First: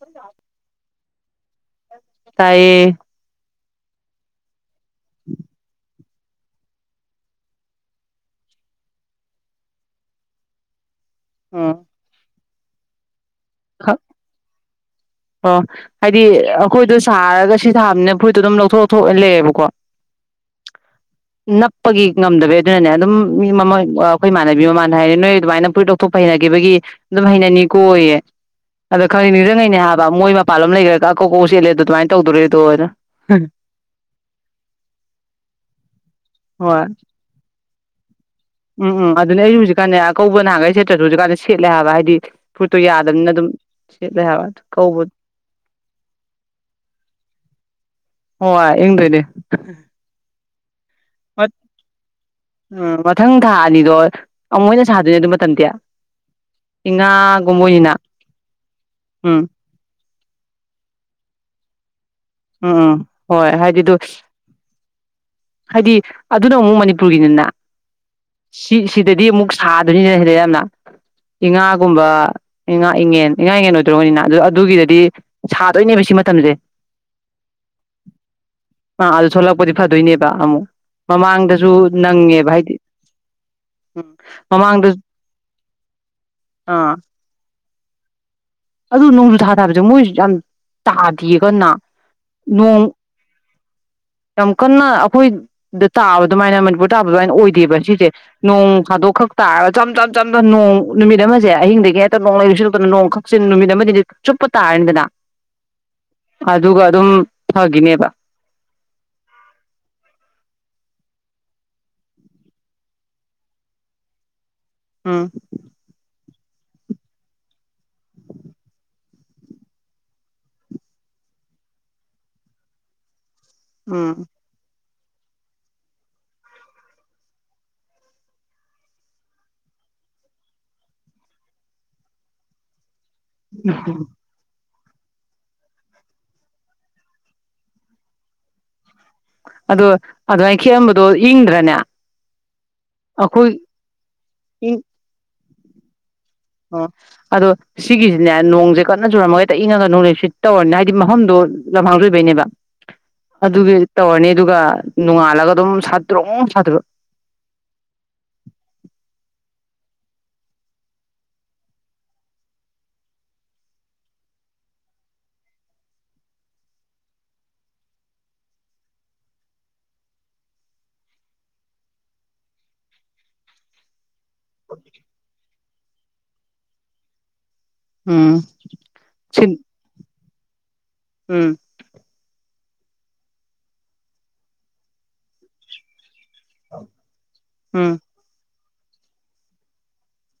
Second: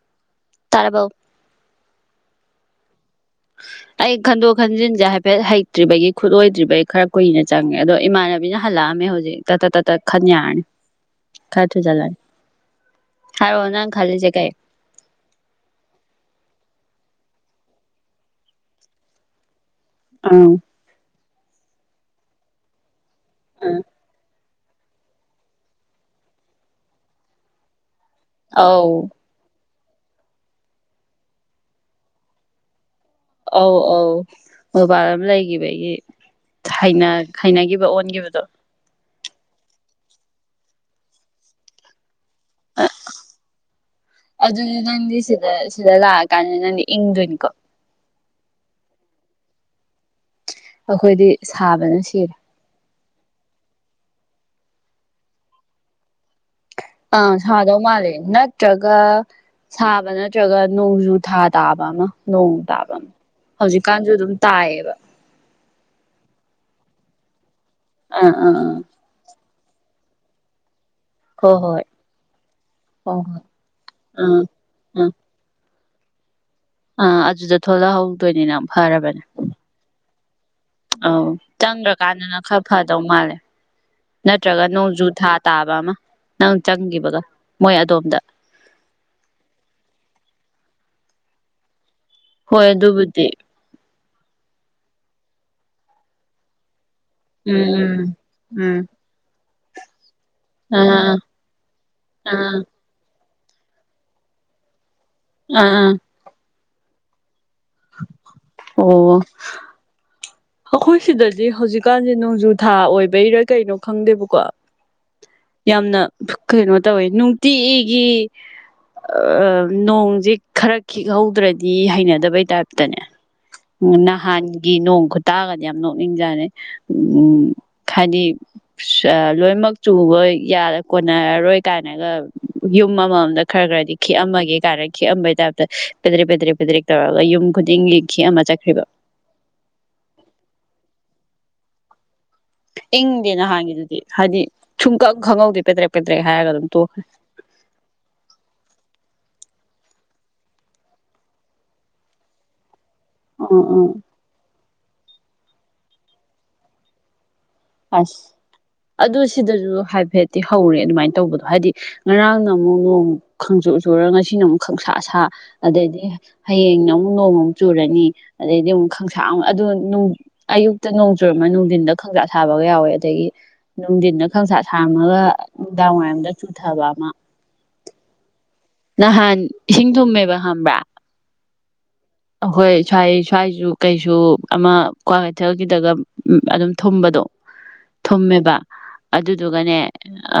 [unintelligible] ꯇꯥꯔꯕꯧ ꯇꯥꯌꯦ ꯑꯩ ꯈꯟꯗꯣꯛ ꯈꯟꯖꯤꯟꯁꯦ ꯍꯥꯏꯐꯦꯠ ꯍꯩꯇ꯭ꯔꯤꯕꯒꯤ ꯈꯨꯠꯂꯣꯏꯗ꯭ꯔꯤꯕꯩ ꯈꯔ ꯀꯨꯏꯅ ꯆꯪꯉꯦ ꯑꯗꯣ ꯏꯃꯥꯟꯅꯕꯤꯅ ꯍꯜꯂꯛꯑꯝꯃꯦ ꯍꯧꯖꯤꯛ ꯇꯥꯇꯠ ꯇꯥꯇꯠ ꯈꯟ ꯌꯥꯔꯅꯤ ꯀꯥꯏ ꯊꯨ ꯎꯝ ꯆꯂ ꯑꯣ ꯍꯥꯏꯗꯤ ꯑꯩꯈꯣꯏꯗ ꯁꯥꯔꯒ ꯁꯤ ꯁꯥꯕꯅꯤꯅ ꯐꯨꯔꯤꯠꯇꯣ ꯑꯗꯨꯝ ꯂꯧꯊꯣꯛ ꯂꯧꯊꯣꯛꯑ ꯂꯩꯑꯦꯕꯀꯣ ꯑꯥ ꯅꯞꯄꯒꯤ ꯉꯝꯗꯕꯩ ꯑꯗꯨꯅꯅꯦ ꯑꯗꯨꯝ ꯃꯤ ꯃꯃ ꯑꯩꯈꯣꯏ ꯃꯥ ꯥꯟꯅꯕꯤ ꯃꯃꯥꯟꯗ ꯍꯥꯏꯔ ꯅꯣꯏ ꯑꯗꯨꯃꯥꯏꯅ ꯐꯨꯔꯤꯠ ꯂꯧꯊꯣꯛꯄ ꯍꯩꯅꯈꯤꯕꯒꯤ ꯑꯗꯨꯝ ꯍꯩꯅꯅꯤ ꯀꯣꯌꯦ ꯑꯧ ꯑꯗꯣ ꯈꯅꯤ ꯏꯔꯉꯥꯏꯅꯦ ꯍꯥꯏ ꯃꯣꯏ ꯃꯄꯜꯂ ꯑꯃ ꯂꯩꯈ꯭ꯔꯦ ꯀꯧꯀꯧ ꯆꯦꯦꯜꯂꯦꯗ ꯑꯗꯨꯃꯥꯏꯅ ꯇꯧꯗꯣꯔꯦꯗꯣꯅ ꯑꯧ ꯑꯧ ꯑꯣꯕꯔꯝ ꯂꯩꯒꯦꯕꯒꯤ ꯍꯣꯏ ꯍꯥꯏꯅꯒꯤ ꯑꯣꯟꯈꯤꯕꯗꯣ ꯎꯝ ꯎꯝ ꯑꯗꯨꯅ ꯑꯩꯁꯨ ꯍꯧꯖꯤꯛꯀꯥꯟꯅꯦ ꯑꯀꯧꯕ ꯅꯍꯥꯟꯒꯩ ꯁꯦꯠꯇ꯭ꯔꯁꯨ ꯍꯧꯖꯤꯛꯀꯥꯟꯗ ꯁꯦꯠꯂꯦ ꯍꯥꯏꯕ ꯍꯥꯏꯗꯤ ꯐꯨꯔꯤꯠꯇꯣ ꯑ ꯌꯥꯗꯕꯅꯤꯅ ꯑꯗꯨꯝ ꯁꯦꯠꯂꯦ ꯍꯥꯏꯕ ꯑꯗꯨꯗꯤ ꯀꯧꯕ ꯅꯪꯗꯤ ꯁꯤꯗ ꯁꯤꯗ ꯂꯥꯛꯑꯀꯥꯟꯗ ꯅꯪꯗꯤ ꯏꯪꯗꯣꯏꯅꯤꯀꯣ ꯍ ꯌꯦꯡꯅꯦ [unintelligible] ꯑꯩꯈꯣꯏꯗꯤ ꯁꯥꯕꯅ ꯁꯤꯔꯦ ꯎꯝ ꯃꯊꯪ ꯊꯥ ꯑꯅꯤꯗꯣ ꯑꯃꯨꯛꯣꯏꯅ ꯁꯥꯗꯣꯏꯅꯦ ꯑꯗꯨ ꯃꯇꯝꯗꯤꯦ ꯑ ꯁꯥꯗꯧ ꯃꯥꯜꯂꯦ ꯅꯠꯇ꯭ꯔꯒ ꯎꯝ ꯁꯥꯕꯅ ꯇ꯭ꯔꯒꯥ ꯅ‌ꯣꯡꯖꯨ ꯊꯥ ꯇꯥꯕꯃ ꯅꯣꯡ ꯎꯝ ꯇꯥꯕ ꯎꯝ ꯍꯣꯏ ꯍꯥꯏꯗꯤ ꯑꯗꯨ ꯍꯧꯖꯤꯛꯀꯥꯟꯁꯨ ꯑꯗꯨꯝ ꯇꯥꯏꯌꯦꯕ ꯍꯥꯏꯗꯤ ꯑꯗꯨꯅ ꯑꯃꯨꯛ ꯃꯅꯤꯄꯨꯔꯒꯤꯅꯤꯅ ꯑꯥ ꯑꯥ ꯁꯤ ꯑꯥ ꯁꯤꯗꯗꯤ ꯃꯨꯛ ꯊꯥꯗꯣꯏꯅꯤꯅꯦ ꯁꯤꯗꯤꯗꯤ ꯌꯥꯝꯅ ꯍꯣꯏ ꯍꯣꯏ ꯏꯉꯥꯒꯨꯝꯕ ꯏꯉꯥ ꯍꯣꯏ ꯏꯉ‌ꯦꯟ ꯍꯣꯏ ꯏꯉꯥ ꯏꯉ‌ꯦꯟ ꯑꯣꯏꯗ꯭ꯔꯕꯅꯤꯅ ꯑꯗꯨ ꯑꯥ ꯑꯗꯨꯒꯤꯗꯗꯤ ꯑꯥ ꯁꯥ ꯗ‌ꯣꯏꯅꯦꯕ ꯁꯤ ꯃꯇꯝꯁꯦ ꯑꯥ ꯑꯗꯨꯗ ꯊꯣꯛꯂꯛꯍꯧꯗꯣꯏꯅꯤꯅ ꯌꯥꯝ ꯐꯔꯕꯅꯦ ꯕ ꯑꯃꯨꯛ ꯑꯧ ꯃꯃꯥꯡꯗꯁꯨ ꯆꯪꯗ꯭ꯔꯀꯥꯟꯗꯅ ꯅꯪꯉꯦꯕ ꯈꯔ ꯍꯥꯏꯗꯤ ꯐꯗꯧ ꯃꯥꯜꯂꯦ ꯎꯝ ꯅꯠꯇ꯭ꯔꯒ ꯃꯃꯥꯡꯗ ꯅꯣꯡꯖꯨ ꯊꯥ ꯇꯥꯕ ꯑꯃ ꯅꯪ ꯑꯥ ꯆꯪꯈꯤꯕꯒ ꯃꯣꯏ ꯑꯗꯣꯝꯗ ꯑꯗꯨ ꯅꯣꯡꯖꯨ ꯊꯥ ꯊꯥꯕꯁꯦ ꯃꯣꯏꯁꯨ ꯌꯥꯝ ꯇꯥꯗꯤꯌꯦ ꯀꯟꯅ ꯍꯣꯏ ꯅꯣꯡ ꯑꯗꯨꯕꯨꯗꯤ ꯌꯥꯝ ꯀꯟꯅ ꯑꯩꯈꯣꯏꯗ ꯇꯥꯕ ꯑꯗꯨꯃꯥꯏꯅ ꯃꯥꯅꯤꯄꯨꯔ ꯇꯥꯕ ꯑꯗꯨꯃꯥꯏꯅ ꯎꯝ ꯑꯣꯏꯗꯦꯕ ꯎꯝ ꯁꯤꯁꯦ ꯅꯣꯡ ꯎꯝ ꯊꯥꯗꯣꯛꯈꯛ ꯇꯥ ꯔ ꯖꯝ ꯖꯝ ꯖꯝ ꯖꯝ ꯅꯣꯡ ꯑꯥ ꯅꯨꯃꯤꯠ ꯑꯃꯁꯦ ꯑꯍꯤꯡꯗꯒꯤ ꯍꯦꯛꯇ ꯅꯣꯡ ꯑꯥ ꯂꯩꯁꯤꯨꯅ ꯅꯣꯡ ꯀꯛꯆ ꯅꯨꯃꯤꯠ ꯑꯃꯗꯤꯗꯤ ꯆꯨꯞꯄ ꯇꯥꯔꯅꯤꯗꯅ ꯑꯥ ꯑꯥ ꯑꯗꯨꯒ ꯑꯗꯨꯝ ꯐꯒꯤꯅꯦꯕ ꯑꯣ ꯑꯩꯈꯣꯏ ꯁꯤꯗꯗꯤ ꯍꯧꯖꯤꯛꯀꯥꯟꯁꯦ ꯅꯣꯡꯖꯨ ꯊꯥ ꯑꯣꯏꯕꯩꯔꯥ ꯀꯩꯅꯣ ꯈꯪꯗꯦꯕꯀꯣ ꯎꯝ ꯌꯥꯝꯅ ꯀꯩꯅꯣ ꯇꯧꯋꯦ ꯅꯨꯡꯇꯤꯒꯤ ꯅꯣꯡꯁꯦ ꯈꯔ ꯈꯤꯛꯍꯧꯗ꯭ꯔꯗꯤ ꯍꯩꯅꯗꯕꯩ ꯇꯥꯏꯞꯇꯅꯦ ꯎꯝ ꯅꯍꯥꯟꯒꯤ ꯅꯣꯡ ꯇꯥꯒꯗꯤ ꯌꯥꯝ ꯅꯣꯛꯅꯤꯡꯖꯥꯅꯤ ꯎꯝ ꯍꯥꯏꯗꯤ ꯂꯣꯏꯃꯛ ꯆꯨꯕ ꯌꯥꯔ ꯀꯣꯟꯅꯔꯔꯣꯏ ꯀꯥꯏꯅꯒ ꯌꯨꯝ ꯑꯃꯃꯝꯗ ꯈꯔ ꯒ꯭ꯔꯗꯤ ꯈꯤꯛꯑꯝꯃꯒꯦ ꯀꯥꯏꯔꯦꯛ ꯈꯤꯛꯑꯝꯕꯩ ꯇꯥꯏꯞꯇ ꯄꯦꯗ꯭ꯔꯦꯛ ꯄꯦꯗ꯭ꯔꯦꯛ ꯄꯦꯗ꯭ꯔꯦꯛ ꯇꯧꯔꯒ ꯌꯨꯝ ꯈꯨꯗꯤꯡꯒꯤ ꯈꯤꯛꯑꯝꯃ ꯆꯠꯈ꯭ꯔꯤꯕ꯫ ꯑꯗꯨ ꯑꯗꯨꯃꯥꯢ ꯈꯤꯛꯑꯝꯕꯗꯣ ꯏꯪꯗ꯭ꯔꯥꯅꯦ? ꯏꯪꯗꯦ ꯅꯍꯥꯟꯒꯤꯗꯨꯗꯤ ꯍꯥꯏꯗꯤ ꯏꯪ ꯁꯨꯡꯀꯛ ꯈꯪꯍꯧꯗꯦ꯫ [inaudible] ꯑꯗꯨꯝ ꯑꯣ ꯇꯣꯛꯈ꯭ꯔꯦ ꯑꯗꯣ ꯁꯤꯒꯤꯖꯤꯅꯦ ꯅꯣꯡꯖꯦ ꯀꯟꯅ ꯆꯨꯔꯝꯃꯒ ꯍꯦꯛꯇ ꯏꯪꯉꯒ ꯅꯣꯡꯂꯩ ꯅꯨꯡꯁꯤꯠ ꯇꯧꯔꯅꯤꯅ ꯍꯥꯏꯗꯤ ꯃꯐꯝꯗꯣ ꯂꯝꯍꯥꯡꯖꯨ ꯑꯣꯏꯕꯩꯅꯦꯕ꯫ ꯑ ꯑꯗꯨꯒꯤ ꯑ ꯇꯧꯔꯅꯤ ꯑꯗꯨꯒ ꯅꯨꯉꯥꯟ ꯁꯥꯒ ꯁꯥꯇ꯭ꯔꯣ ꯑꯣ ꯁꯥꯇ꯭ꯔꯣ ꯑꯁ ꯑꯗꯨ ꯁꯤꯗꯁꯨ ꯍꯥꯏꯐꯦꯠꯇꯤ ꯍꯧꯔꯦ ꯑꯗꯨꯃꯥꯏꯅ ꯇꯧꯕꯗꯣ ꯍꯥꯏꯗꯤ ꯉꯔꯥꯡꯅ ꯑꯃꯨꯛ ꯅꯣꯡ ꯈꯪꯆꯨ ꯆꯨꯔꯒ ꯉꯁꯤꯅ ꯑꯃꯨꯛ ꯈꯪꯁꯥ ꯁꯥ ꯑꯗꯩꯗꯤ ꯍꯥꯌꯦꯡꯅ ꯑꯃꯨꯛ ꯅꯣꯡꯃꯨꯛ ꯆꯨꯔꯅꯤ ꯑꯗꯩꯗꯤ ꯑꯃꯨꯛ ꯈꯪꯁꯥ ꯑꯃꯨꯛ ꯑꯗꯨ ꯑꯌꯨꯛꯇ ꯅꯣꯡ ꯆꯨꯔꯝꯃ ꯅꯨꯡꯊꯤꯟꯗ ꯈꯪꯁꯥ ꯊꯥꯕꯒ ꯌꯥꯎꯋꯦ ꯑꯗꯒꯤ ꯅꯨꯡꯊ ꯈꯪ ꯁꯥ ꯁꯥꯔꯝꯃꯒ ꯗꯥꯡ ꯋꯥꯏꯔꯝꯗ ꯆꯨꯊꯥꯕ ꯑꯃ ꯎꯝ ꯅꯍꯥꯟ ꯁꯤꯟ ꯏꯁꯤꯡ ꯊꯨꯝꯃꯦꯕ ꯈꯪꯕ꯭ꯔꯥ ꯎꯝ ꯑꯩꯈꯣꯏ ꯁ꯭ꯋꯥꯏ ꯁ꯭ꯋꯥꯏꯁꯨ ꯀꯩꯁꯨ ꯑꯃ ꯀ꯭ꯋꯥꯛ ꯀꯩꯊꯦꯜ ꯒꯤꯗ ꯎꯝ ꯑꯗꯨꯝ ꯊꯨꯝꯕꯗꯣ ꯎꯝ ꯊꯨꯝꯃꯦꯕ ꯑꯗꯨꯗꯨꯒꯅꯦ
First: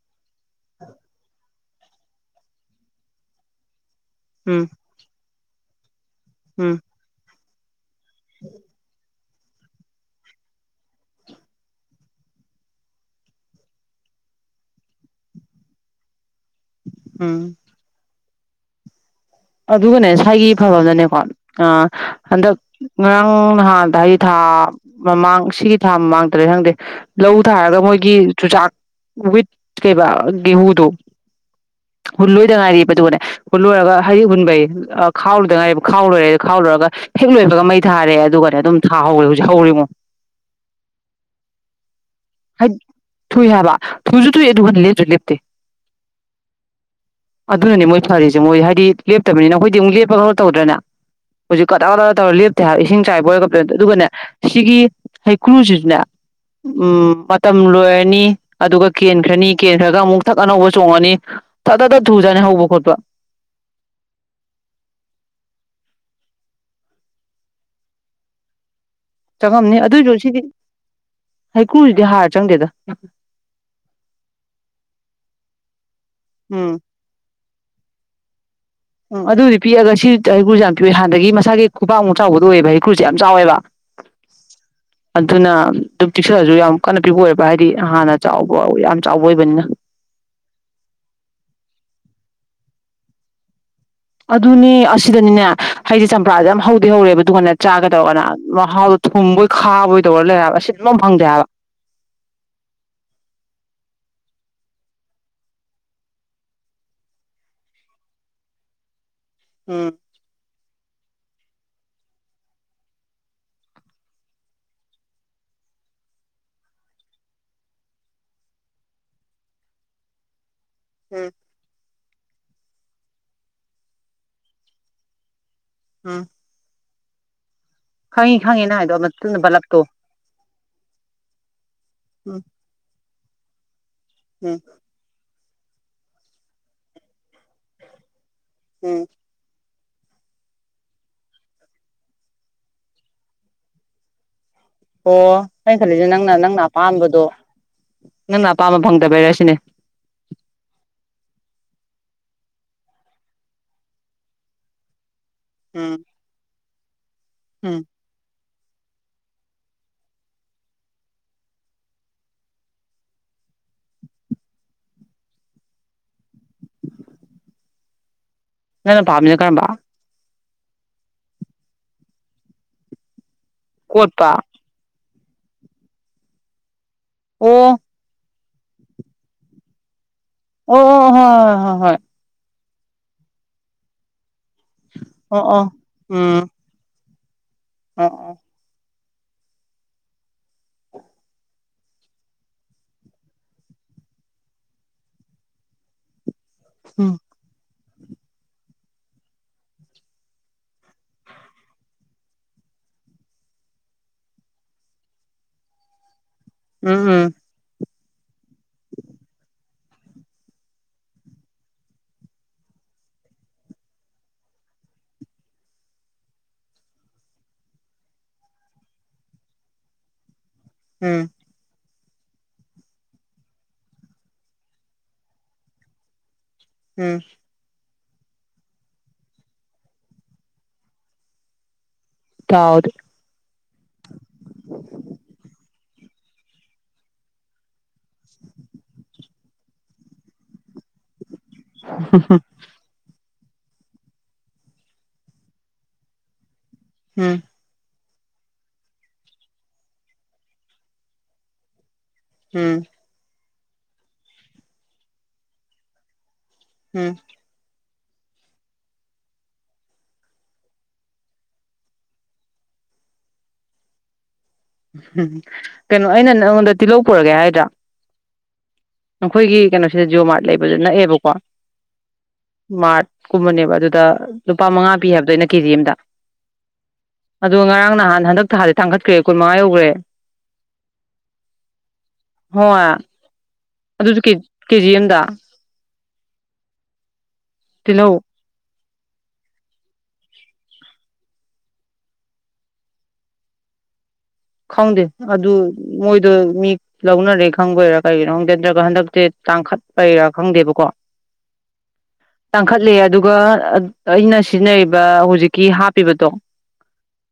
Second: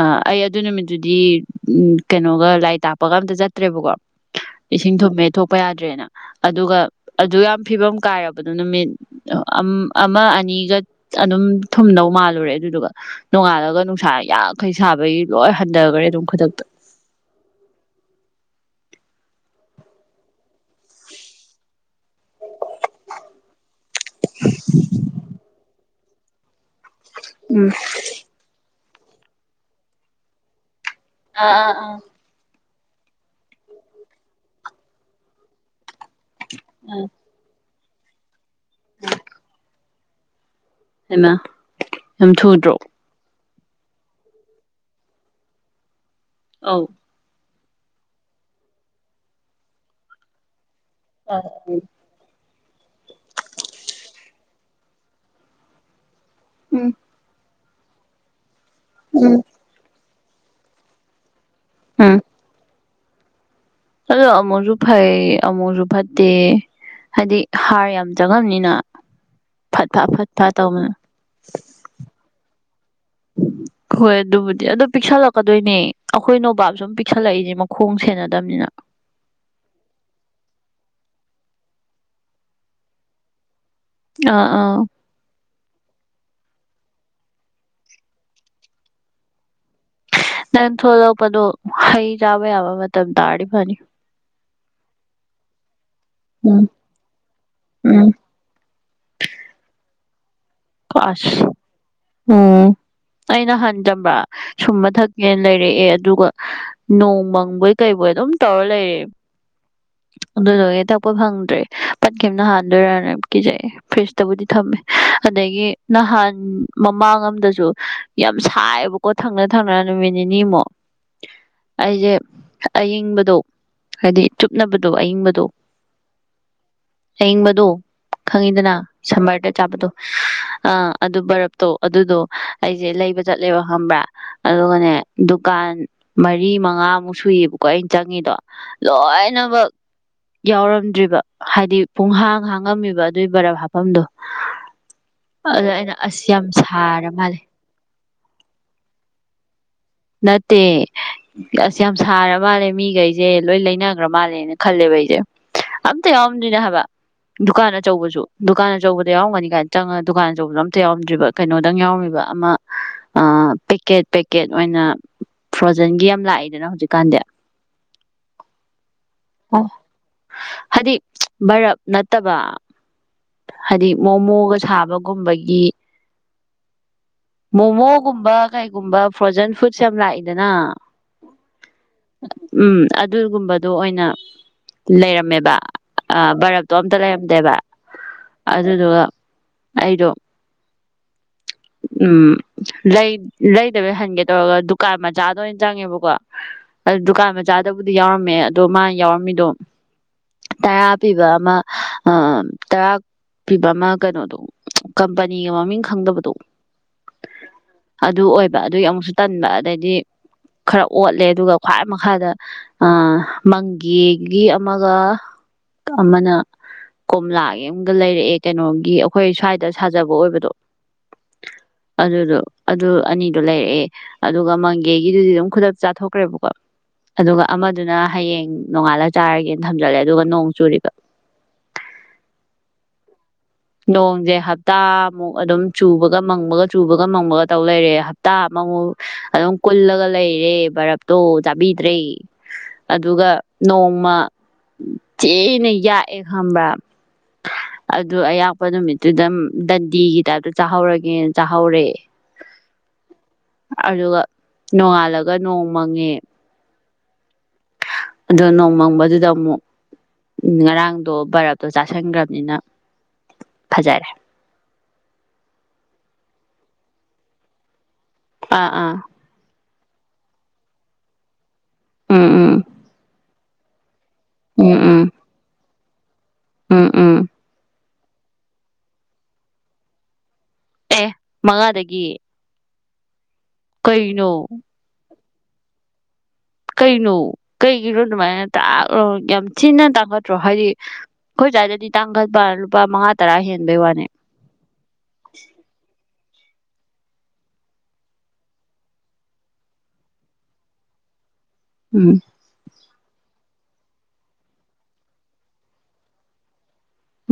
ꯑ ꯑꯩ ꯑꯗꯨ ꯅꯨꯃꯤꯠꯇꯨꯗꯤ ꯎꯝ ꯀꯩꯅꯣꯒ ꯂꯥꯏꯔꯤꯛ ꯇꯥꯛꯄꯒ ꯑꯝꯇ ꯆꯠꯇ꯭ꯔꯦꯕꯀꯣ ꯎꯝ ꯏꯁꯤꯡ ꯊꯨꯝꯃꯦ ꯊꯣꯛꯄ ꯄ ꯌꯥꯗ꯭ꯔꯦꯅ ꯑꯗꯨꯒ ꯎꯝ ꯑꯗꯨ ꯌꯥꯝ ꯐꯤꯕꯝ ꯀꯥꯏꯔꯕꯗꯨ ꯅꯨꯃꯤꯠ ꯑꯃ ꯑꯅꯤꯒ ꯑꯗꯨꯝ ꯊꯨꯝꯗꯧ ꯃꯥꯜꯂꯨꯔꯦ ꯑꯗꯨꯗꯨꯒ ꯅꯣꯡꯉꯥꯜꯂꯒ ꯅꯨꯡꯁꯥ ꯌꯥꯡꯈꯩ ꯁꯥꯕꯒꯤ ꯂꯣꯏ ꯍꯟꯊꯈ꯭ꯔꯦ ꯑꯗꯨꯝ ꯈꯨꯗꯛꯇ ꯎꯝ ꯑꯗꯨꯒꯅꯦ ꯁ꯭ꯋꯥꯥꯏꯒꯤ ꯐꯕ ꯑꯃꯗꯅꯦꯀꯣ ꯑ ꯍꯟꯗꯛ ꯉꯔꯥꯡ ꯅꯍꯥꯟꯗ ꯍꯥꯏꯗꯤ ꯊꯥ ꯃꯃꯥꯡ ꯁꯤꯒꯤ ꯊꯝ ꯃꯥꯡꯗ꯭ꯔꯦ ꯍꯪꯗꯦ ꯂꯧ ꯎꯝ ꯊꯥꯔꯒ ꯃꯣꯏꯒꯤ ꯆꯨꯖꯥꯛ ꯋꯤꯠ ꯀꯩꯕ ꯒꯤꯍꯨ ꯗꯣ ꯑꯥ ꯑꯥ ꯑꯥ ꯑꯗꯨꯒꯅꯦ ꯀꯜꯂꯨꯂꯒ ꯍꯔꯤ ꯍꯨꯟꯕꯩ ꯈꯥꯎꯔꯨꯗ ꯍꯥꯏꯕ ꯈꯥꯎꯔꯦ ꯑꯗꯨ ꯈꯥꯎꯂꯣꯏ ꯔꯒ ꯎꯝ ꯍꯦꯛ ꯂꯣꯏꯕꯒ ꯃꯩ ꯊꯥꯔꯦ ꯑꯗꯨꯒꯅꯦ ꯑꯗꯨꯝ ꯊꯥꯍꯔꯦ ꯍꯧꯖꯤꯛ ꯍꯧꯔꯤꯃꯣ ꯍꯥꯏꯃ ꯌꯥꯝ ꯊꯨꯗ꯭ꯔꯣ ꯍꯥꯏꯗꯤ ꯊꯨꯏ ꯍꯥꯏꯕ ꯊꯨꯁꯨ ꯇꯨꯏ ꯑꯗꯨ ꯍꯅ ꯂꯞꯁꯨ ꯂꯦꯞꯇꯦ ꯑꯧ ꯑꯗꯨꯅꯅꯦ ꯃꯣꯏ ꯐꯥꯔꯤꯁꯦ ꯃꯣꯏ ꯍꯥꯏꯗꯤ ꯂꯦꯞꯇꯕꯅꯤꯅ ꯑꯩꯈꯣꯏꯗꯤ ꯑꯃꯨꯛ ꯂꯦꯞꯄ ꯈꯪ ꯇꯧꯗ꯭ꯔꯅ ꯍꯧꯖꯤꯛ ꯎꯝ ꯀꯗꯥꯛ ꯀꯗꯥꯛ ꯇꯍꯥꯛ ꯏꯁꯤꯡ ꯆꯥꯏꯕ ꯑꯣꯏꯔꯒꯗ ꯑꯗꯨꯒꯅꯦ ꯁꯤꯒꯤ ꯍꯩꯀ꯭ꯔꯨꯁꯤꯁꯤꯅ ꯎꯝ ꯇꯝꯂꯣꯏꯅꯤ ꯑꯗꯨꯒ ꯎꯝ ꯀꯦꯟꯈ꯭ꯔꯅꯤ ꯀꯦꯟꯈ꯭ꯔꯒ ꯑꯃꯨꯛ ꯄꯊꯛ ꯑꯅꯧꯕ ꯆꯣꯡꯉꯅꯤ ꯇꯥ ꯇꯥ ꯎꯝ ꯊꯨꯖꯥꯅꯤ ꯍꯧꯕ ꯈꯣꯠꯄ ꯑꯗꯣ ꯑꯃꯨꯛꯁꯨ ꯐꯩ ꯑꯃꯨꯛꯁꯨ ꯐꯠꯇꯦ ꯍꯥꯏꯗꯤ ꯍꯥꯔ ꯌꯥꯝ ꯆꯪꯉꯕꯅꯤꯅ ꯆꯪꯉꯝꯅꯤ ꯑꯗꯨꯏꯁꯨ ꯁꯤꯗꯤ ꯍꯩꯀ꯭ꯔꯨꯁꯤꯗꯤ ꯍꯥꯔ ꯆꯪꯒꯦꯗ ꯍꯣꯏ ꯑꯗꯨꯕꯨꯗꯤ ꯑꯗꯨ ꯄꯤꯛꯁꯜꯂꯛꯀꯗꯣꯏꯅꯦ ꯑꯩꯈꯣꯏ ꯅꯣꯕꯥꯞ ꯎꯝ ꯁꯨꯝ ꯄꯛꯜꯂꯛꯏꯅꯦ ꯈꯣꯡ ꯁꯦꯟꯅꯗꯕꯅꯤꯅ ꯎꯝ ꯑꯗꯨꯗꯤ ꯄꯤꯛꯑꯒ ꯁꯤ ꯍꯩꯀ꯭ꯔꯜꯁꯨꯦ ꯌꯥꯝ ꯄꯤꯑꯦ ꯍꯥꯟꯅꯗꯒꯤ ꯃꯁꯥꯒꯤ ꯈꯨꯄꯥꯛꯥꯛꯃꯨꯛ ꯆꯥꯎꯕꯗ ꯑꯣꯏꯑꯦꯕ ꯍꯩꯀꯨꯜꯁꯦ ꯌꯥꯝ ꯆꯥꯎꯋꯦꯕ ꯑꯥ ꯑꯥ ꯑꯗꯨꯅ ꯑꯗꯨꯝ ꯆꯤꯛꯁꯜꯂꯁꯨ ꯌꯥꯝ ꯀꯟꯅ ꯄꯤꯕ ꯑꯣꯏꯕ ꯍꯥꯏꯗꯤ ꯍꯥꯟꯅ ꯆꯥꯎꯕ ꯌꯥꯝ ꯆꯥꯎꯕ ꯑꯣꯏꯕꯅꯤꯅ ꯅ ꯊꯗꯣ ꯄꯗꯣ ꯍꯩ ꯆꯕ ꯌꯥꯕ ꯃ ꯇꯥ ꯐꯅꯤ ꯑꯗꯨꯅꯤ ꯑꯁꯤꯗꯅꯤꯅꯦ ꯍꯗꯤꯦ ꯆꯝꯄ꯭ꯔꯥꯁꯦ ꯌꯥꯝ ꯎꯝ ꯍꯧꯗꯤ ꯍꯧꯔꯦꯕ ꯑꯗꯨꯒꯗꯨꯉꯥꯟꯅ ꯎꯝ ꯆꯥꯒꯗꯧꯔꯅ ꯃꯍꯥꯎꯗꯣ ꯊꯨꯝꯕꯣꯏ ꯈꯥꯕꯣꯏ ꯇꯣꯟꯂ ꯂꯩ ꯑꯁ ꯎꯝ ꯑꯩꯅ ꯍꯟꯖꯕ꯭ꯔ ꯁꯨꯝꯕ ꯊꯛꯀꯦꯅ ꯂꯩꯔꯛꯑꯦ ꯑꯗꯨꯒ ꯅꯣꯡ ꯃꯪꯕꯣꯏ ꯀꯩꯕꯣꯏ ꯑꯗꯨꯝ ꯇꯧꯔ ꯂꯩꯔꯛꯑꯦ ꯎꯝ ꯎꯗꯒꯦ ꯊꯛꯄ ꯐꯪꯗ꯭ꯔꯦ ꯄꯠꯈꯤꯕꯅ ꯍꯥꯟꯗꯣꯏꯔꯥꯅ ꯀꯤꯖꯩꯦ ꯐ꯭ꯔꯤꯖꯇꯕꯨꯗꯤ ꯊꯝꯃꯦ ꯑꯗꯒꯤ ꯅꯍꯥꯟ ꯃꯃꯥꯡ ꯑꯝꯗꯁꯨ ꯌꯥꯝ ꯁꯥꯏꯌꯦꯕꯀꯣ ꯊꯪꯅ ꯊꯪꯅꯅ ꯅꯨꯃꯤꯠ ꯅꯤꯅꯤꯃꯨꯛ ꯎꯝ ꯑꯩꯁꯦ ꯑꯌꯤꯡꯕꯗꯣ ꯍꯥꯏꯗꯤ ꯆꯨꯞꯅꯕꯗꯣ ꯑꯌꯤꯡꯕꯗꯣ ꯑꯝ ꯍꯡꯕꯗꯨꯣ ꯈꯪꯉꯤ ꯈꯪꯉꯤꯅ ꯍꯥꯏꯗꯣ ꯑꯃꯗ ꯕꯂꯞꯇꯣ ꯑ ꯑꯗꯨꯔ ꯇꯣ ꯑꯗꯨꯗꯣ ꯎꯝ ꯑꯩꯁꯦ ꯂꯩꯕ ꯆꯠꯂꯦꯕ ꯈꯪꯕ꯭ꯔꯥ ꯎꯝ ꯑꯗꯨꯒꯒꯅꯦꯗꯨ ꯗꯨꯀꯥꯟ ꯃꯔꯤ ꯃꯉꯥꯃꯨꯛ ꯁꯨꯏꯌꯦꯕꯀꯣ ꯑꯩꯅ ꯆꯪꯉꯤꯗꯣ ꯎꯝ ꯂꯣꯏꯅꯅꯕ ꯌꯥꯎꯔꯝꯗ꯭ꯔꯤꯕ ꯍꯥꯏꯗꯤ ꯄꯨꯡꯍꯥꯡ ꯍꯥꯡꯉꯝꯃꯤꯕ ꯑꯗꯨꯒꯤ ꯕꯔꯥ ꯍꯥꯞꯐꯝꯗꯣ ꯑꯣ ꯑꯗ ꯑꯩꯅ ꯈꯜꯂꯤꯁꯦ ꯑꯁ ꯅꯪꯅ ꯌꯥꯝ ꯅꯪꯅ ꯁꯥꯔ ꯑꯄꯥꯝꯕꯗꯣ ꯃꯥꯜꯂꯦ ꯅꯪꯄꯥꯝ ꯐꯪꯗꯕꯁꯤꯅꯦ ꯅꯠꯇꯦ ꯑꯁ ꯌꯥꯝ ꯁꯥꯔ ꯃꯥꯜꯂꯦ ꯃꯤꯈꯩꯁꯦ ꯂꯣꯏ ꯂꯩꯅꯈ꯭ꯔ ꯃꯥꯜꯂꯦꯅ ꯈꯜꯂꯦꯕ ꯑꯩꯁꯦ ꯎꯝ ꯑꯗ ꯑꯣꯔꯤꯅ ꯍꯥꯕ ꯗꯨꯀꯥꯟ ꯎꯝ ꯑꯆꯧꯕꯁꯨ ꯗꯨꯀꯥꯟ ꯑꯆꯧꯕꯗ ꯌꯥꯎꯝꯒꯅꯤ ꯀꯥꯏꯅ ꯆꯪꯉꯒ ꯗꯨꯀꯥꯟ ꯑꯆꯧꯕꯗꯣ ꯑꯝꯇ ꯌꯥꯎꯝꯗ꯭ꯔꯤꯕ ꯀꯩꯅꯣꯗꯪ ꯌꯥꯎꯔꯝꯃꯤꯕ ꯑꯃ ꯄꯦꯛꯀꯦꯠ ꯄꯦꯛꯀꯦꯠ ꯑꯣꯏꯅ ꯐ꯭ꯔꯣꯖꯟꯒꯤ ꯌꯥꯝ ꯂꯥꯛꯏꯗꯅ ꯍꯧꯖꯤꯛꯀꯥꯟꯗꯤ ꯅ ꯐꯥꯞꯃꯤꯅ ꯀꯕ ꯍꯥꯏꯗꯤ ꯃꯔꯞ ꯅꯠꯇꯕ ꯍꯥꯏꯗꯤ ꯀꯣꯠꯄ ꯃꯣꯃꯣꯒ ꯁꯥꯕ ꯒꯨꯝꯕꯒꯤ ꯑꯣ ꯃꯣꯃꯣꯒꯨꯝꯕ ꯀꯩꯒꯨꯝꯕ ꯐ꯭ꯔꯣꯖꯟ ꯐꯨꯗꯁ ꯌꯥꯝ ꯂ ꯑꯣ ꯍꯣ ꯍ ꯍꯣꯏ ꯎꯝ ꯑꯗꯨꯒꯨꯝꯕꯗꯣ ꯑꯣꯏꯅ ꯑꯣ ꯂꯩꯔꯝꯃꯦꯕ ꯑꯣ ꯎꯝ ꯕꯔꯞꯇꯣ ꯑꯝꯇ ꯂꯩꯔꯝ ꯗꯦꯕ ꯑꯣ ꯑꯣ ꯑꯗꯨꯗꯗꯨ ꯋꯥ ꯑꯩꯗꯣ ꯎꯝ ꯂꯩꯗꯕꯩ ꯍꯟꯒꯦ ꯇꯧꯔꯒ ꯗꯨꯀꯥꯟ ꯃꯆꯥꯗ ꯑꯣꯏꯅ ꯆꯪꯉꯦꯕꯀꯣ ꯎꯝ ꯗꯨꯀꯥꯟ ꯃ ꯆꯗ ꯕꯨꯗꯤ ꯌꯥꯎꯔꯝꯃꯦ ꯑꯗꯣ ꯃꯥ ꯌꯥꯎꯔꯝꯃꯤꯗꯣ ꯇꯔꯥ ꯄꯤꯕ ꯑꯃ ꯇꯔꯥ ꯄꯤꯕ ꯑꯃ ꯀꯩꯅꯣꯗꯣ ꯀꯝꯄꯅꯤꯒ ꯃꯃꯤꯡ ꯈꯪꯗꯕꯗꯣ ꯎꯝ ꯎꯝ ꯑꯗꯨ ꯑꯣꯏꯕ ꯑꯗꯨꯒꯤ ꯑꯃꯨꯛꯁꯨ ꯇꯟꯕ ꯑꯗꯩꯗꯤ ꯈꯔ ꯑꯣꯠꯂꯦ ꯑꯗꯨꯒ ꯈ꯭ꯋꯥꯏ ꯃꯈꯥꯗ ꯑ ꯃꯪꯒꯤꯒꯤ ꯑꯃꯛ ꯑꯃꯅ ꯀꯣꯝꯂꯥꯒꯤ ꯑꯃꯝꯒ ꯂꯩꯔꯛꯑꯦ ꯀꯩꯅꯣꯒꯤ ꯑꯩꯈꯣꯏ ꯁ꯭ꯋꯥꯏꯗ ꯁꯥꯖꯕ ꯑꯣꯏꯕꯗꯣ ꯎꯝ ꯑꯗꯨꯗꯣ ꯑꯗꯨ ꯑꯅꯤꯗꯣ ꯂꯩꯔꯛꯑꯦ ꯑꯗꯨꯒ ꯃꯪꯒꯦꯒꯤꯗꯨꯗꯤ ꯑꯗꯨꯝ ꯈꯨꯗꯛ ꯆꯥꯊꯣꯛꯈ꯭ꯔꯦꯕꯀꯣ ꯎꯝ ꯑꯗꯨꯒ ꯑꯃ ꯑꯗꯨꯅ ꯍꯌꯦꯡ ꯅꯣꯡꯉꯥꯜꯂꯒ ꯆꯥꯔꯒꯦ ꯊꯝꯖꯜꯂꯦ ꯑꯗꯨꯒ ꯅꯣꯡ ꯆꯨꯔꯤꯕ ꯇꯥꯎꯗꯦ ꯒ ꯃꯪꯕꯒ ꯆꯨꯕꯒ ꯃꯪꯕꯒ ꯇꯧ ꯂꯩꯔꯦ ꯍꯞꯇꯥ ꯑꯃꯃꯨꯛ ꯑꯗꯨꯝ ꯀꯨꯜꯂꯒ ꯂꯩꯔꯦ ꯚꯔꯞꯇꯣ ꯆꯥꯕꯤꯗ꯭ꯔꯦ ꯑꯗꯨꯒ ꯅꯣꯡꯃ ꯆꯦꯅ ꯌꯥꯛꯑꯦ ꯈꯪꯕ꯭ꯔꯥ ꯎꯝ ꯑꯗꯨ ꯑꯌꯥ ꯆꯄ ꯅꯨꯃꯤꯠꯇꯨ ꯑꯗꯨꯝ ꯗꯟꯗꯤꯒꯤ ꯇꯥꯏꯞꯇ ꯆꯥꯍꯧꯔꯒꯦꯅ ꯆꯥꯍꯧꯔꯦ ꯎꯝ ꯑꯗꯨꯒ ꯅꯣꯡꯉꯥꯜꯂꯒ ꯅꯣꯡ ꯃꯪꯉꯦ ꯎꯝ ꯑꯗꯣ ꯅꯣꯡꯃꯪꯕꯗꯨꯗ ꯑꯃꯨꯛ ꯉꯔꯥꯡꯗꯣ ꯕꯔꯞꯇꯣ ꯆꯥꯁꯤꯟꯈ꯭ꯔꯕꯅꯤꯅ ꯐꯖꯔꯦ ꯎꯝ ꯀꯩꯅꯣ ꯑꯩꯅ ꯅꯪꯉꯣꯟꯗ ꯇꯤꯜꯍꯧ ꯄꯨꯔꯒꯦ ꯍꯥꯏꯗ꯭ꯔꯥ ꯑꯥ ꯑꯥ ꯑꯩꯈꯣꯏꯒꯤ ꯀꯩꯅꯣ ꯁꯤꯗ ꯖꯤꯑꯣꯣ ꯃꯥꯔꯠ ꯂꯩꯕꯗ ꯅꯛꯑꯦꯕꯀꯣ ꯎꯝ ꯎꯝ ꯃꯥꯔꯠ ꯀꯨꯝꯕꯅꯦꯕ ꯑꯗꯨꯗ ꯂꯨꯄꯥ ꯃꯉꯥ ꯄꯤ ꯍꯥꯏꯕꯗ ꯑꯩꯅ ꯀꯦꯖꯤ ꯑꯝꯗ ꯑꯝ ꯎꯥ ꯅꯍꯥꯟ ꯍꯟꯗꯛꯇ ꯊꯥꯟꯔꯗꯤ ꯊꯥꯡꯈꯠꯈ꯭ꯔꯦ ꯀꯨꯟ ꯃꯉꯥ ꯌꯧꯈ꯭ꯔꯦ ꯑꯦ ꯃꯉꯥꯗꯒꯤ ꯍꯉ ꯑꯗꯨꯁꯨ ꯀꯩꯅꯣ ꯀꯦꯖꯤ ꯑꯝꯗ ꯀꯩꯅ ꯀꯩ ꯀꯅꯣ ꯇꯤꯜꯍꯧ ꯅ ꯃꯥꯏ ꯑꯣ ꯌꯥꯝ ꯊꯤꯅ ꯇꯥꯡꯈꯠꯇ꯭ꯔꯣ ꯍꯥꯏꯗꯤ ꯑꯩꯈꯣꯏ ꯁ꯭ꯋꯥꯏꯗꯗꯤ ꯇꯥꯡꯈꯠꯄ ꯂꯨꯄꯥ ꯃꯉꯥ ꯇꯔꯥ ꯍꯦꯟꯕꯩ ꯋꯥꯅꯤ ꯈꯪꯗꯦ ꯑꯗꯨ ꯃꯣꯏ ꯑꯗꯨ ꯃꯤ ꯂꯧꯅꯔꯦ ꯈꯪꯕꯩꯔꯥ ꯀꯔꯤꯒꯤꯅꯣ ꯈꯪꯗꯦ ꯅꯠꯇ꯭ꯔꯒ ꯍꯟꯗꯛꯇꯤ ꯇꯥꯡꯈꯠꯄꯩꯔꯥ ꯈꯪꯗꯦꯕꯀꯣ ꯎꯝ ꯇꯥꯡꯈꯠꯂꯦ ꯑꯗꯨꯒ ꯑꯩꯅ ꯁꯤꯖꯤꯟꯅꯔꯤꯕ ꯍꯧꯖꯤꯛꯀꯤ ꯍꯥꯞꯄꯤꯕꯗꯣ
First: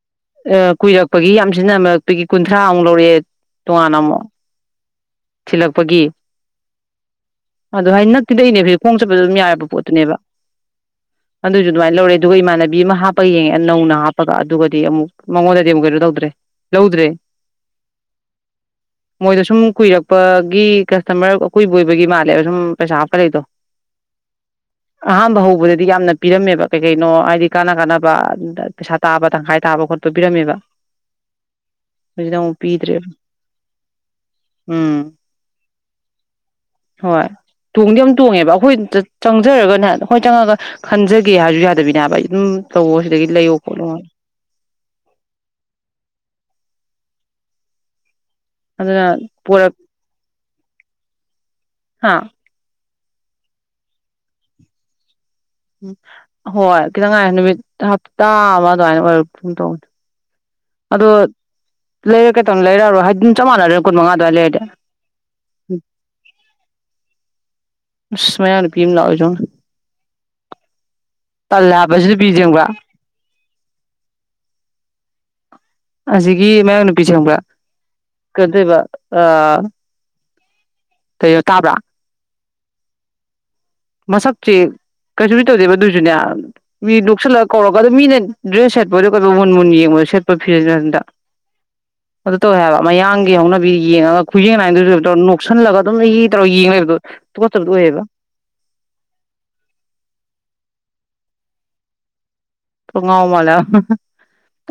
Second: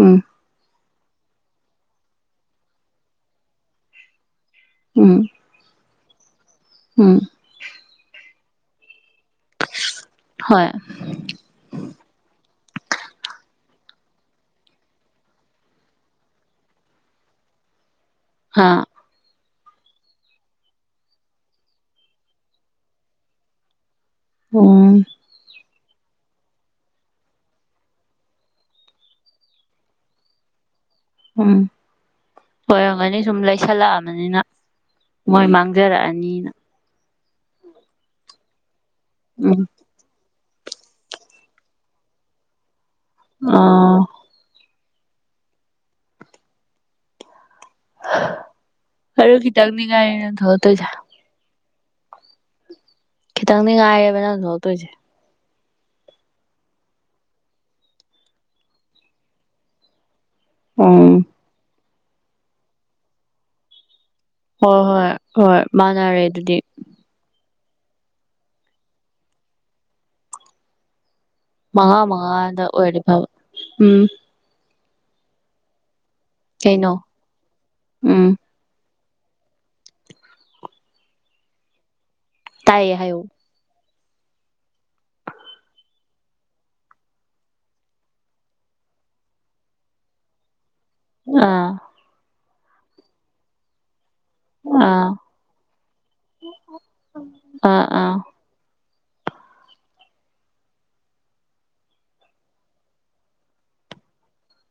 ꯎꯝ ꯑ ꯀꯨꯏꯔꯛꯄꯒꯤ ꯌꯥꯝꯁꯤꯅꯃꯛ ꯅꯨꯗꯒꯤ ꯀꯨꯟꯊ꯭ꯔꯥ ꯑꯃꯨꯛ ꯂꯧꯔꯛꯑꯦ ꯇꯣꯉꯥꯟꯅ ꯑꯃꯨꯛ ꯎꯝ ꯊꯤꯜꯂꯛꯄꯒꯤ ꯎꯝ ꯑꯗ ꯍꯩꯅ ꯗꯅꯦ ꯐ ꯀꯣꯡ ꯌꯥ ꯄꯣꯠꯇꯨꯅꯦ ꯍꯣꯏ ꯑꯗꯨꯁꯨ ꯑꯗꯨꯃꯅ ꯂꯧꯔꯦ ꯑꯗꯨꯒ ꯕꯤ ꯑꯃ ꯍꯥꯞꯄꯒ ꯌꯦꯡꯉꯦ ꯅꯧꯅ ꯍꯥꯞꯄꯒ ꯑꯗꯨꯒꯗꯤ ꯑꯃꯨꯛ ꯃꯉꯣꯟꯗꯗꯤ ꯑꯃꯨꯛ ꯀꯩꯅꯣ ꯇꯧꯗ꯭ꯔꯦ ꯂꯧꯗ꯭ꯔꯦ ꯍꯥꯥ ꯃꯣꯏꯗ ꯁꯨꯝ ꯀꯨꯏꯔꯛꯄ ꯄꯒꯤ ꯀꯁꯇꯃꯔ ꯑꯀꯣꯏꯕ ꯑꯣꯏꯕꯒꯤ ꯃꯥꯜꯂꯦꯕ ꯁꯨꯝ ꯄꯩꯁꯥ ꯍꯥꯞꯄ ꯂꯩꯗꯣ ꯎꯝ ꯑꯧꯎ ꯍꯥꯏꯗꯤ ꯌꯥꯝꯅ ꯄꯤꯔꯝꯃꯦꯕ ꯀꯩ ꯀꯩꯅꯣ ꯍꯥꯏꯗꯤ ꯀꯥꯟꯅ ꯀꯥꯟꯅꯕ ꯄꯩꯁꯥ ꯇꯥꯕ ꯇꯪꯈꯥꯏ ꯇꯥꯕ ꯈꯣꯠꯄ ꯄꯤꯔꯝꯃꯦꯕ ꯎꯝ ꯍꯧꯖꯤꯛꯅ ꯑꯃꯨꯛ ꯄꯤꯗ꯭ꯔꯦꯕ ꯑꯣꯏꯣꯏꯔꯝꯒꯅꯤ ꯁꯨꯝ ꯂꯩꯁꯜꯂꯛꯑꯕꯅꯤꯅ ꯎꯝ ꯃꯣꯏ ꯃꯥꯡꯖꯔꯛꯑꯅꯤꯅ ꯍꯣꯏ ꯇꯣꯡꯗꯤ ꯌꯥꯝ ꯇꯣꯡꯉꯦꯕ ꯑꯈꯣꯏ ꯎꯝ ꯆꯪꯖꯔꯒꯅꯦ ꯍꯣꯏ ꯆꯪꯉꯒ ꯈꯟꯖꯒꯦ ꯍꯥꯏꯁꯨ ꯌꯥꯗꯕꯤꯅꯦ ꯍꯥꯏꯕ ꯑꯩ ꯑꯗꯨꯝ ꯇꯧꯑꯣ ꯁꯤꯗꯩꯩ ꯂꯩꯌꯨ ꯈꯣꯠꯂꯣꯅ ꯑꯣ ꯑꯗꯨꯅ ꯄꯣꯔꯛ [unintelligible] [unintelligible] ꯍꯥꯥ ꯈꯤꯇꯪꯗꯤ ꯉꯥꯏꯔꯦꯕ ꯅꯪ ꯊꯣꯛꯇꯣꯏꯁꯦ ꯎꯝ ꯍꯣꯏ ꯈꯤꯇꯪ ꯉꯥꯏ ꯅꯨꯃꯤꯠ ꯍꯞꯇꯥ ꯑꯃ ꯑꯗꯨꯃꯥꯏꯅ ꯑꯣꯏꯔ ꯒꯨꯝ ꯇꯧꯕꯅꯦ ꯎꯝ ꯂꯩꯔꯛꯀꯦ ꯇꯧꯅꯦ ꯂꯩꯔꯛꯑꯔꯣꯏ ꯍꯥꯏꯗꯤꯝ ꯆꯞ ꯃꯥꯟꯅꯔꯦ ꯀꯨꯟ ꯃꯉꯥ ꯑꯗꯨꯋꯥꯏ ꯂꯩꯔꯗꯤ ꯍꯣꯏ ꯍꯣꯏ ꯍꯣꯏ ꯃꯥꯟꯅꯔꯦ ꯑꯗꯨꯗꯤ ꯑꯁ ꯃꯌꯥꯡ ꯅꯨꯄꯤ ꯑꯃ ꯂꯥꯎꯔꯤꯖꯦ ꯌꯦꯡꯎꯅꯦ ꯃꯉꯥ ꯃꯉꯥꯗ ꯑꯣꯏꯔꯗꯤ ꯐꯕ ꯎꯝ ꯑꯁꯤꯒꯤ ꯃꯌꯥꯡ ꯀꯩꯅꯣ ꯅꯨꯄꯤꯁꯦ ꯈꯪꯕ꯭ꯔꯥ ꯎꯝ ꯀꯩꯅꯣꯇꯧꯏꯕ ꯑꯥ ꯀꯩꯅꯣ ꯇꯥꯕ꯭ꯔꯥ ꯇꯥꯏꯌꯦ ꯍꯥꯏꯌꯣ ꯃꯁꯛꯁꯦ ꯀꯩꯁꯨꯗꯤ ꯇꯧꯗꯦꯕ ꯑꯗꯨꯁꯨꯅꯦ ꯃꯤ ꯅꯣꯛꯁꯜꯂꯒ ꯀꯧꯔꯒ ꯑꯗꯨ ꯃꯤꯅ ꯗ꯭ꯔꯦꯁ ꯁꯦꯠꯄꯗꯣ ꯀꯩ ꯃꯨꯟ ꯃꯨꯟ ꯌꯦꯡꯕꯗ ꯁꯦꯠꯄ [inaudible] ꯑꯥ ꯇꯧꯏ ꯍꯥꯏꯕ ꯃꯌꯥꯡꯒꯤ ꯍꯧꯅꯕꯤ ꯌꯦꯡꯉꯒ ꯈꯨꯌꯦꯡ ꯑꯥ ꯂꯥꯌꯦꯡꯗꯨꯁꯨ ꯅꯣꯛꯁꯜꯂꯒ ꯑꯗꯨꯝ ꯍꯤꯍꯤꯇꯧꯔꯒ ꯌꯦꯡ ꯂꯩꯕꯗꯣ ꯊꯨꯀꯠꯇꯕꯗꯨꯣ ꯑꯥ ꯑꯣꯏꯌꯦꯕ ꯑꯥ ꯈꯔ ꯉꯥꯎ ꯃꯥꯜꯂꯦ ꯍꯥꯏꯕ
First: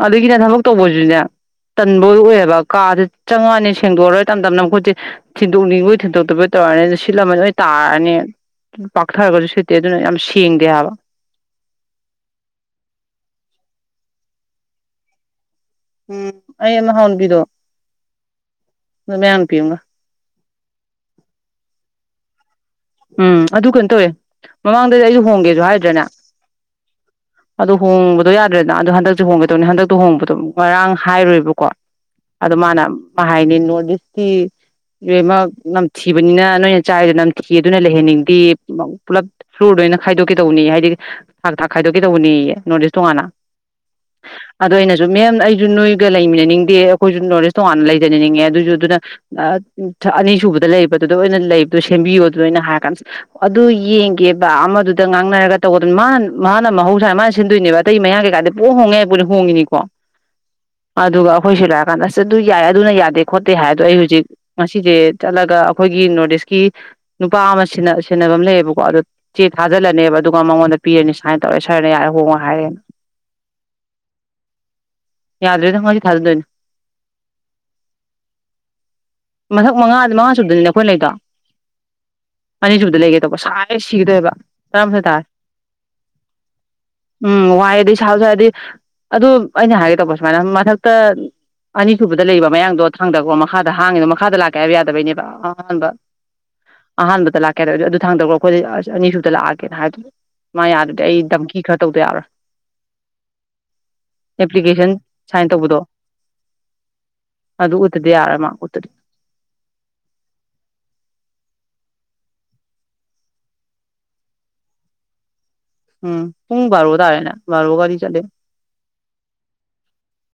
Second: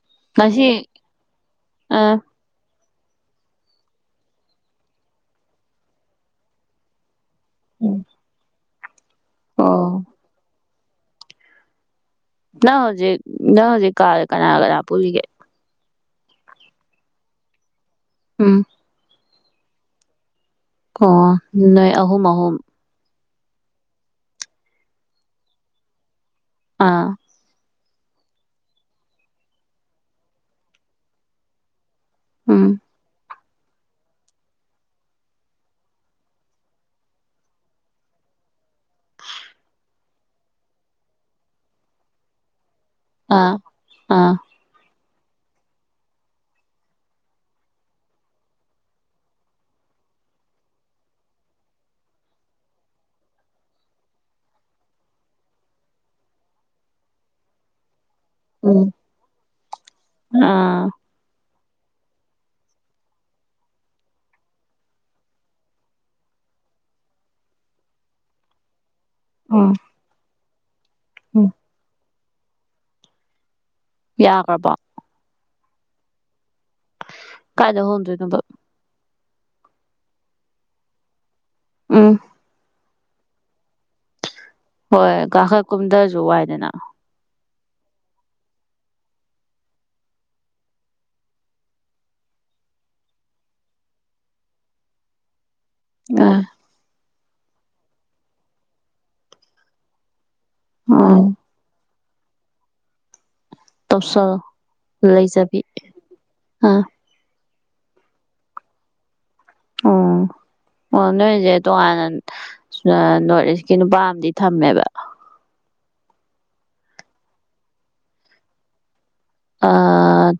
ꯑꯗꯨꯒꯤꯅꯦ ꯊꯕꯛ ꯉꯁꯤ ꯇꯧꯕꯁꯤꯅꯦ ꯇꯟꯕ ꯑꯥ ꯑꯣꯏꯌꯦꯕ ꯀꯥꯥꯁꯦ ꯆꯪꯉꯛꯅꯤ ꯁꯦꯡꯗꯣꯛꯑꯔꯣꯏ ꯇꯝ ꯇꯝꯅ ꯃꯈꯨꯠꯁꯦ ꯊꯤꯟꯗꯣꯛꯅꯤꯡꯕꯣꯏ ꯊꯤꯟꯗꯣꯛꯇꯕꯣꯏ ꯇꯧꯔꯅꯤ ꯁꯤꯠꯂꯝꯃꯅꯤ ꯂꯣꯏ ꯇꯥꯔꯛꯅꯤ ꯄꯥꯛꯊꯔꯒꯁꯨ ꯁꯤꯠꯇꯦ ꯑꯗꯨꯅ ꯑꯣ ꯌꯥꯝ ꯁꯦꯡꯗꯦ ꯍꯥꯏꯕ ꯅꯪ ꯍꯧꯖꯤꯛ ꯅꯪ ꯍꯧꯖꯤꯛ ꯀꯥꯗ ꯀꯅꯥ ꯀꯅꯥ ꯄꯨꯜꯂꯤꯒꯦ ꯎꯝ ꯑꯩ ꯑꯃ ꯍꯥꯎꯅꯨꯄꯤꯗꯣ ꯎꯝ ꯃꯌꯥꯡ ꯅꯨꯄꯤ ꯑꯃꯒ ꯑꯣ ꯅꯣꯏ ꯑꯍꯨꯝ ꯑꯍꯨꯝ ꯎꯝ ꯑꯗꯨ ꯀꯩꯅꯣ ꯇꯧꯋꯦ ꯃꯃꯥꯡꯗꯗꯤ ꯑꯩꯁꯨ ꯍꯣꯡꯒꯦꯁꯨ ꯍꯥꯏꯗ꯭ꯔꯥꯅꯦ ꯑꯥ ꯑꯗꯨꯗꯣ ꯍꯣꯡꯕꯗꯣ ꯌꯥꯗ꯭ꯔꯦꯗꯅ ꯑꯗꯣ ꯍꯟꯗꯛꯇꯁꯨ ꯍꯣꯡꯒꯗꯧꯅꯤ ꯍꯟꯗꯛꯇꯣ ꯍꯣꯡꯕꯗꯣ ꯉꯔꯥꯡ ꯍꯥꯏꯔꯨꯏꯕꯀꯣ ꯑꯗꯨ ꯎꯝ ꯃꯥꯅ ꯍꯥꯏꯅꯦ ꯅꯣꯔꯠ ꯏꯁꯀꯤ ꯂꯣꯏꯅꯃꯛ ꯅꯝꯊꯤꯕꯅꯤꯅ ꯅꯣꯏꯅ ꯆꯥꯏꯔꯤꯗꯣ ꯅꯝꯊꯤ ꯀꯤ ꯑꯗꯨꯅ ꯂꯩꯍꯟꯅꯤꯡꯗꯦ ꯄꯨꯂꯞ ꯐ꯭ꯂꯨꯔꯗ ꯑꯣꯏꯅ ꯈꯥꯏꯗꯣꯛꯀꯦꯗꯧꯅꯤ ꯍꯥꯏꯗꯤ ꯊꯥꯛ ꯊꯥꯛ ꯈꯥꯏꯗꯣꯛꯀꯦ ꯇꯧꯅꯤ ꯅꯣꯔꯠ ꯏꯁ ꯇꯣꯉꯥꯟꯅ ꯑꯥ ꯑꯥ ꯑꯣ ꯑꯩꯅ ꯑꯗꯨ ꯃꯦꯝ ꯑꯩꯁꯨ ꯅꯣꯏꯒ ꯂꯩꯃꯤꯟꯅꯅꯤꯡꯗꯦ ꯑꯩꯈꯣꯏꯁꯨ ꯅꯣꯂꯦꯖ ꯇꯣꯉꯥꯟꯅ ꯂꯩꯖꯅꯅꯤꯡꯉꯦ ꯑꯗꯨꯁꯨ ꯑꯗꯨꯅ ꯑꯅꯤꯁꯨꯕꯗ ꯂꯩꯗꯨꯗ ꯑꯣꯏꯅ ꯂꯩꯕꯗ ꯁꯦꯝꯕꯤꯌꯣ ꯑꯗꯨ ꯑꯣꯏꯅ ꯍꯥꯏꯔ ꯀꯥꯟꯗꯁ ꯑꯗꯨ ꯌꯦꯡꯒꯦꯕ ꯑꯃꯗꯨꯗ ꯉꯥꯡꯅꯔꯒ ꯇꯧꯒꯗꯕꯅꯤ ꯃꯥꯅ ꯃꯥꯅ ꯃꯍꯧꯁꯥꯅ ꯃꯥꯅ ꯁꯤꯟꯗꯣꯏꯅꯦꯕ ꯑꯇꯩ ꯃꯌꯥ ꯀꯩ ꯀꯗ ꯄꯨ ꯎꯝ ꯍꯣꯡꯉꯦ ꯍꯥꯏ ꯄꯨꯗꯤ ꯍꯣꯡꯉꯤꯅꯤꯀꯣ ꯑꯥ ꯑꯗꯨꯒ ꯑꯩꯈꯣꯏꯁꯨ ꯂꯥꯛꯑꯀꯥꯟꯗ ꯑꯁ ꯑꯗꯨ ꯌꯥꯏ ꯑꯗꯨꯅ ꯌꯥꯗꯦ ꯈꯣꯠꯇꯦ ꯍꯥꯏꯗꯣ ꯑꯩ ꯍꯧꯖꯤꯛ ꯉꯁꯤꯁꯦ ꯆꯠꯂꯒ ꯑꯩꯈꯣꯏꯒꯤ ꯅꯣꯔꯠ ꯏꯁꯀꯤ ꯅꯨꯄꯥ ꯑꯃ ꯁꯦꯟꯅꯕ ꯑꯃ ꯂꯩꯌꯦꯕꯀꯣ ꯑꯣ ꯆꯤꯠ ꯎꯝ ꯑꯗꯨꯗꯂꯅꯦꯕ ꯑꯗꯨ ꯥꯡꯑꯣꯗ ꯄꯤꯅꯤ ꯁꯃꯥꯏ ꯎꯝ ꯇꯧꯔ ꯁꯔꯅ ꯌꯥꯔ ꯍꯉ ꯍꯅ ꯌꯥ ꯀꯄ ꯌꯥꯗ꯭ꯔꯣꯏꯗꯪꯉꯣꯏꯗꯤ ꯊꯥꯗꯣꯏꯣ ꯀꯥꯏꯗ ꯍꯟꯗꯦꯅ ꯃꯊꯛ ꯃꯉꯥꯗꯤ ꯃꯉꯥ ꯁꯨꯗꯅꯤꯅꯦ ꯑꯩꯈꯣꯏ ꯂꯩꯗꯣ ꯎꯝ ꯑꯅꯤꯁꯨꯕꯗ ꯂꯩꯒꯦ ꯇꯧꯕ ꯁꯥꯅꯩ ꯁꯤꯈꯤꯗꯣꯏꯑꯕ ꯍꯣꯏ ꯀꯥꯈꯠ ꯀꯨꯝꯗꯥꯖꯨ ꯋꯥꯏꯗꯅ ꯍꯥꯏꯗꯤ ꯏꯁꯥꯎꯁꯨ ꯍꯥꯏꯔꯗꯤ ꯑꯗꯨ ꯑꯩꯅ ꯍꯥꯏꯒꯦ ꯇꯧꯕ ꯁꯨꯃꯥꯏꯅ ꯃꯊꯛꯇ ꯑꯅꯤꯁꯨꯕꯗ ꯂꯩꯕ ꯃꯌꯥꯡꯗꯣ ꯊꯥꯡꯗꯕꯀꯣ ꯃꯈꯥꯗ ꯍꯥꯡꯉꯤꯗꯣ ꯃꯈꯥꯗ ꯂꯥꯛꯀꯦ ꯍꯥꯏꯕ ꯌꯥꯗꯕꯩꯅꯦꯕ ꯑ ꯑꯥ ꯑꯍꯥꯟꯕꯗ ꯂꯥꯛꯀꯦ ꯑꯗꯨ ꯑꯗꯨꯗꯤ ꯑꯗꯨ ꯊꯥꯡꯗꯧꯒ ꯑꯩꯈꯣꯏꯗꯤ ꯑ ꯑꯅꯤꯁꯨꯗ ꯂꯥꯛꯑꯒꯦꯅ ꯍꯥꯏꯗꯨ ꯃꯥ ꯌꯥꯗꯗꯤ ꯑꯥ ꯑꯩ ꯗꯝꯈꯤ ꯈꯔ ꯇꯧꯗ ꯌꯥꯔꯣꯏ ꯇꯁꯣ ꯑꯦꯄ꯭ꯂꯤꯀꯦꯁꯟ ꯂꯩꯖꯕꯤ ꯑ ꯑꯗꯨꯗ ꯎꯠꯇꯗꯤ ꯑꯔ ꯃꯥ ꯎꯠꯇꯗꯤ ꯎ ꯑꯣ ꯅꯣꯏꯁꯦ ꯇꯣꯉꯥꯟꯅ ꯅꯣꯔꯠ ꯏꯁꯀꯤ ꯅꯨꯄꯥ ꯑꯃꯗꯤ ꯊꯝꯃꯦꯕ ꯎꯝ ꯄꯨꯡ ꯔꯑꯣ ꯇꯥꯔꯦꯅ ꯔꯑꯣ ꯒꯥꯔꯤ ꯆꯂꯦ ꯑ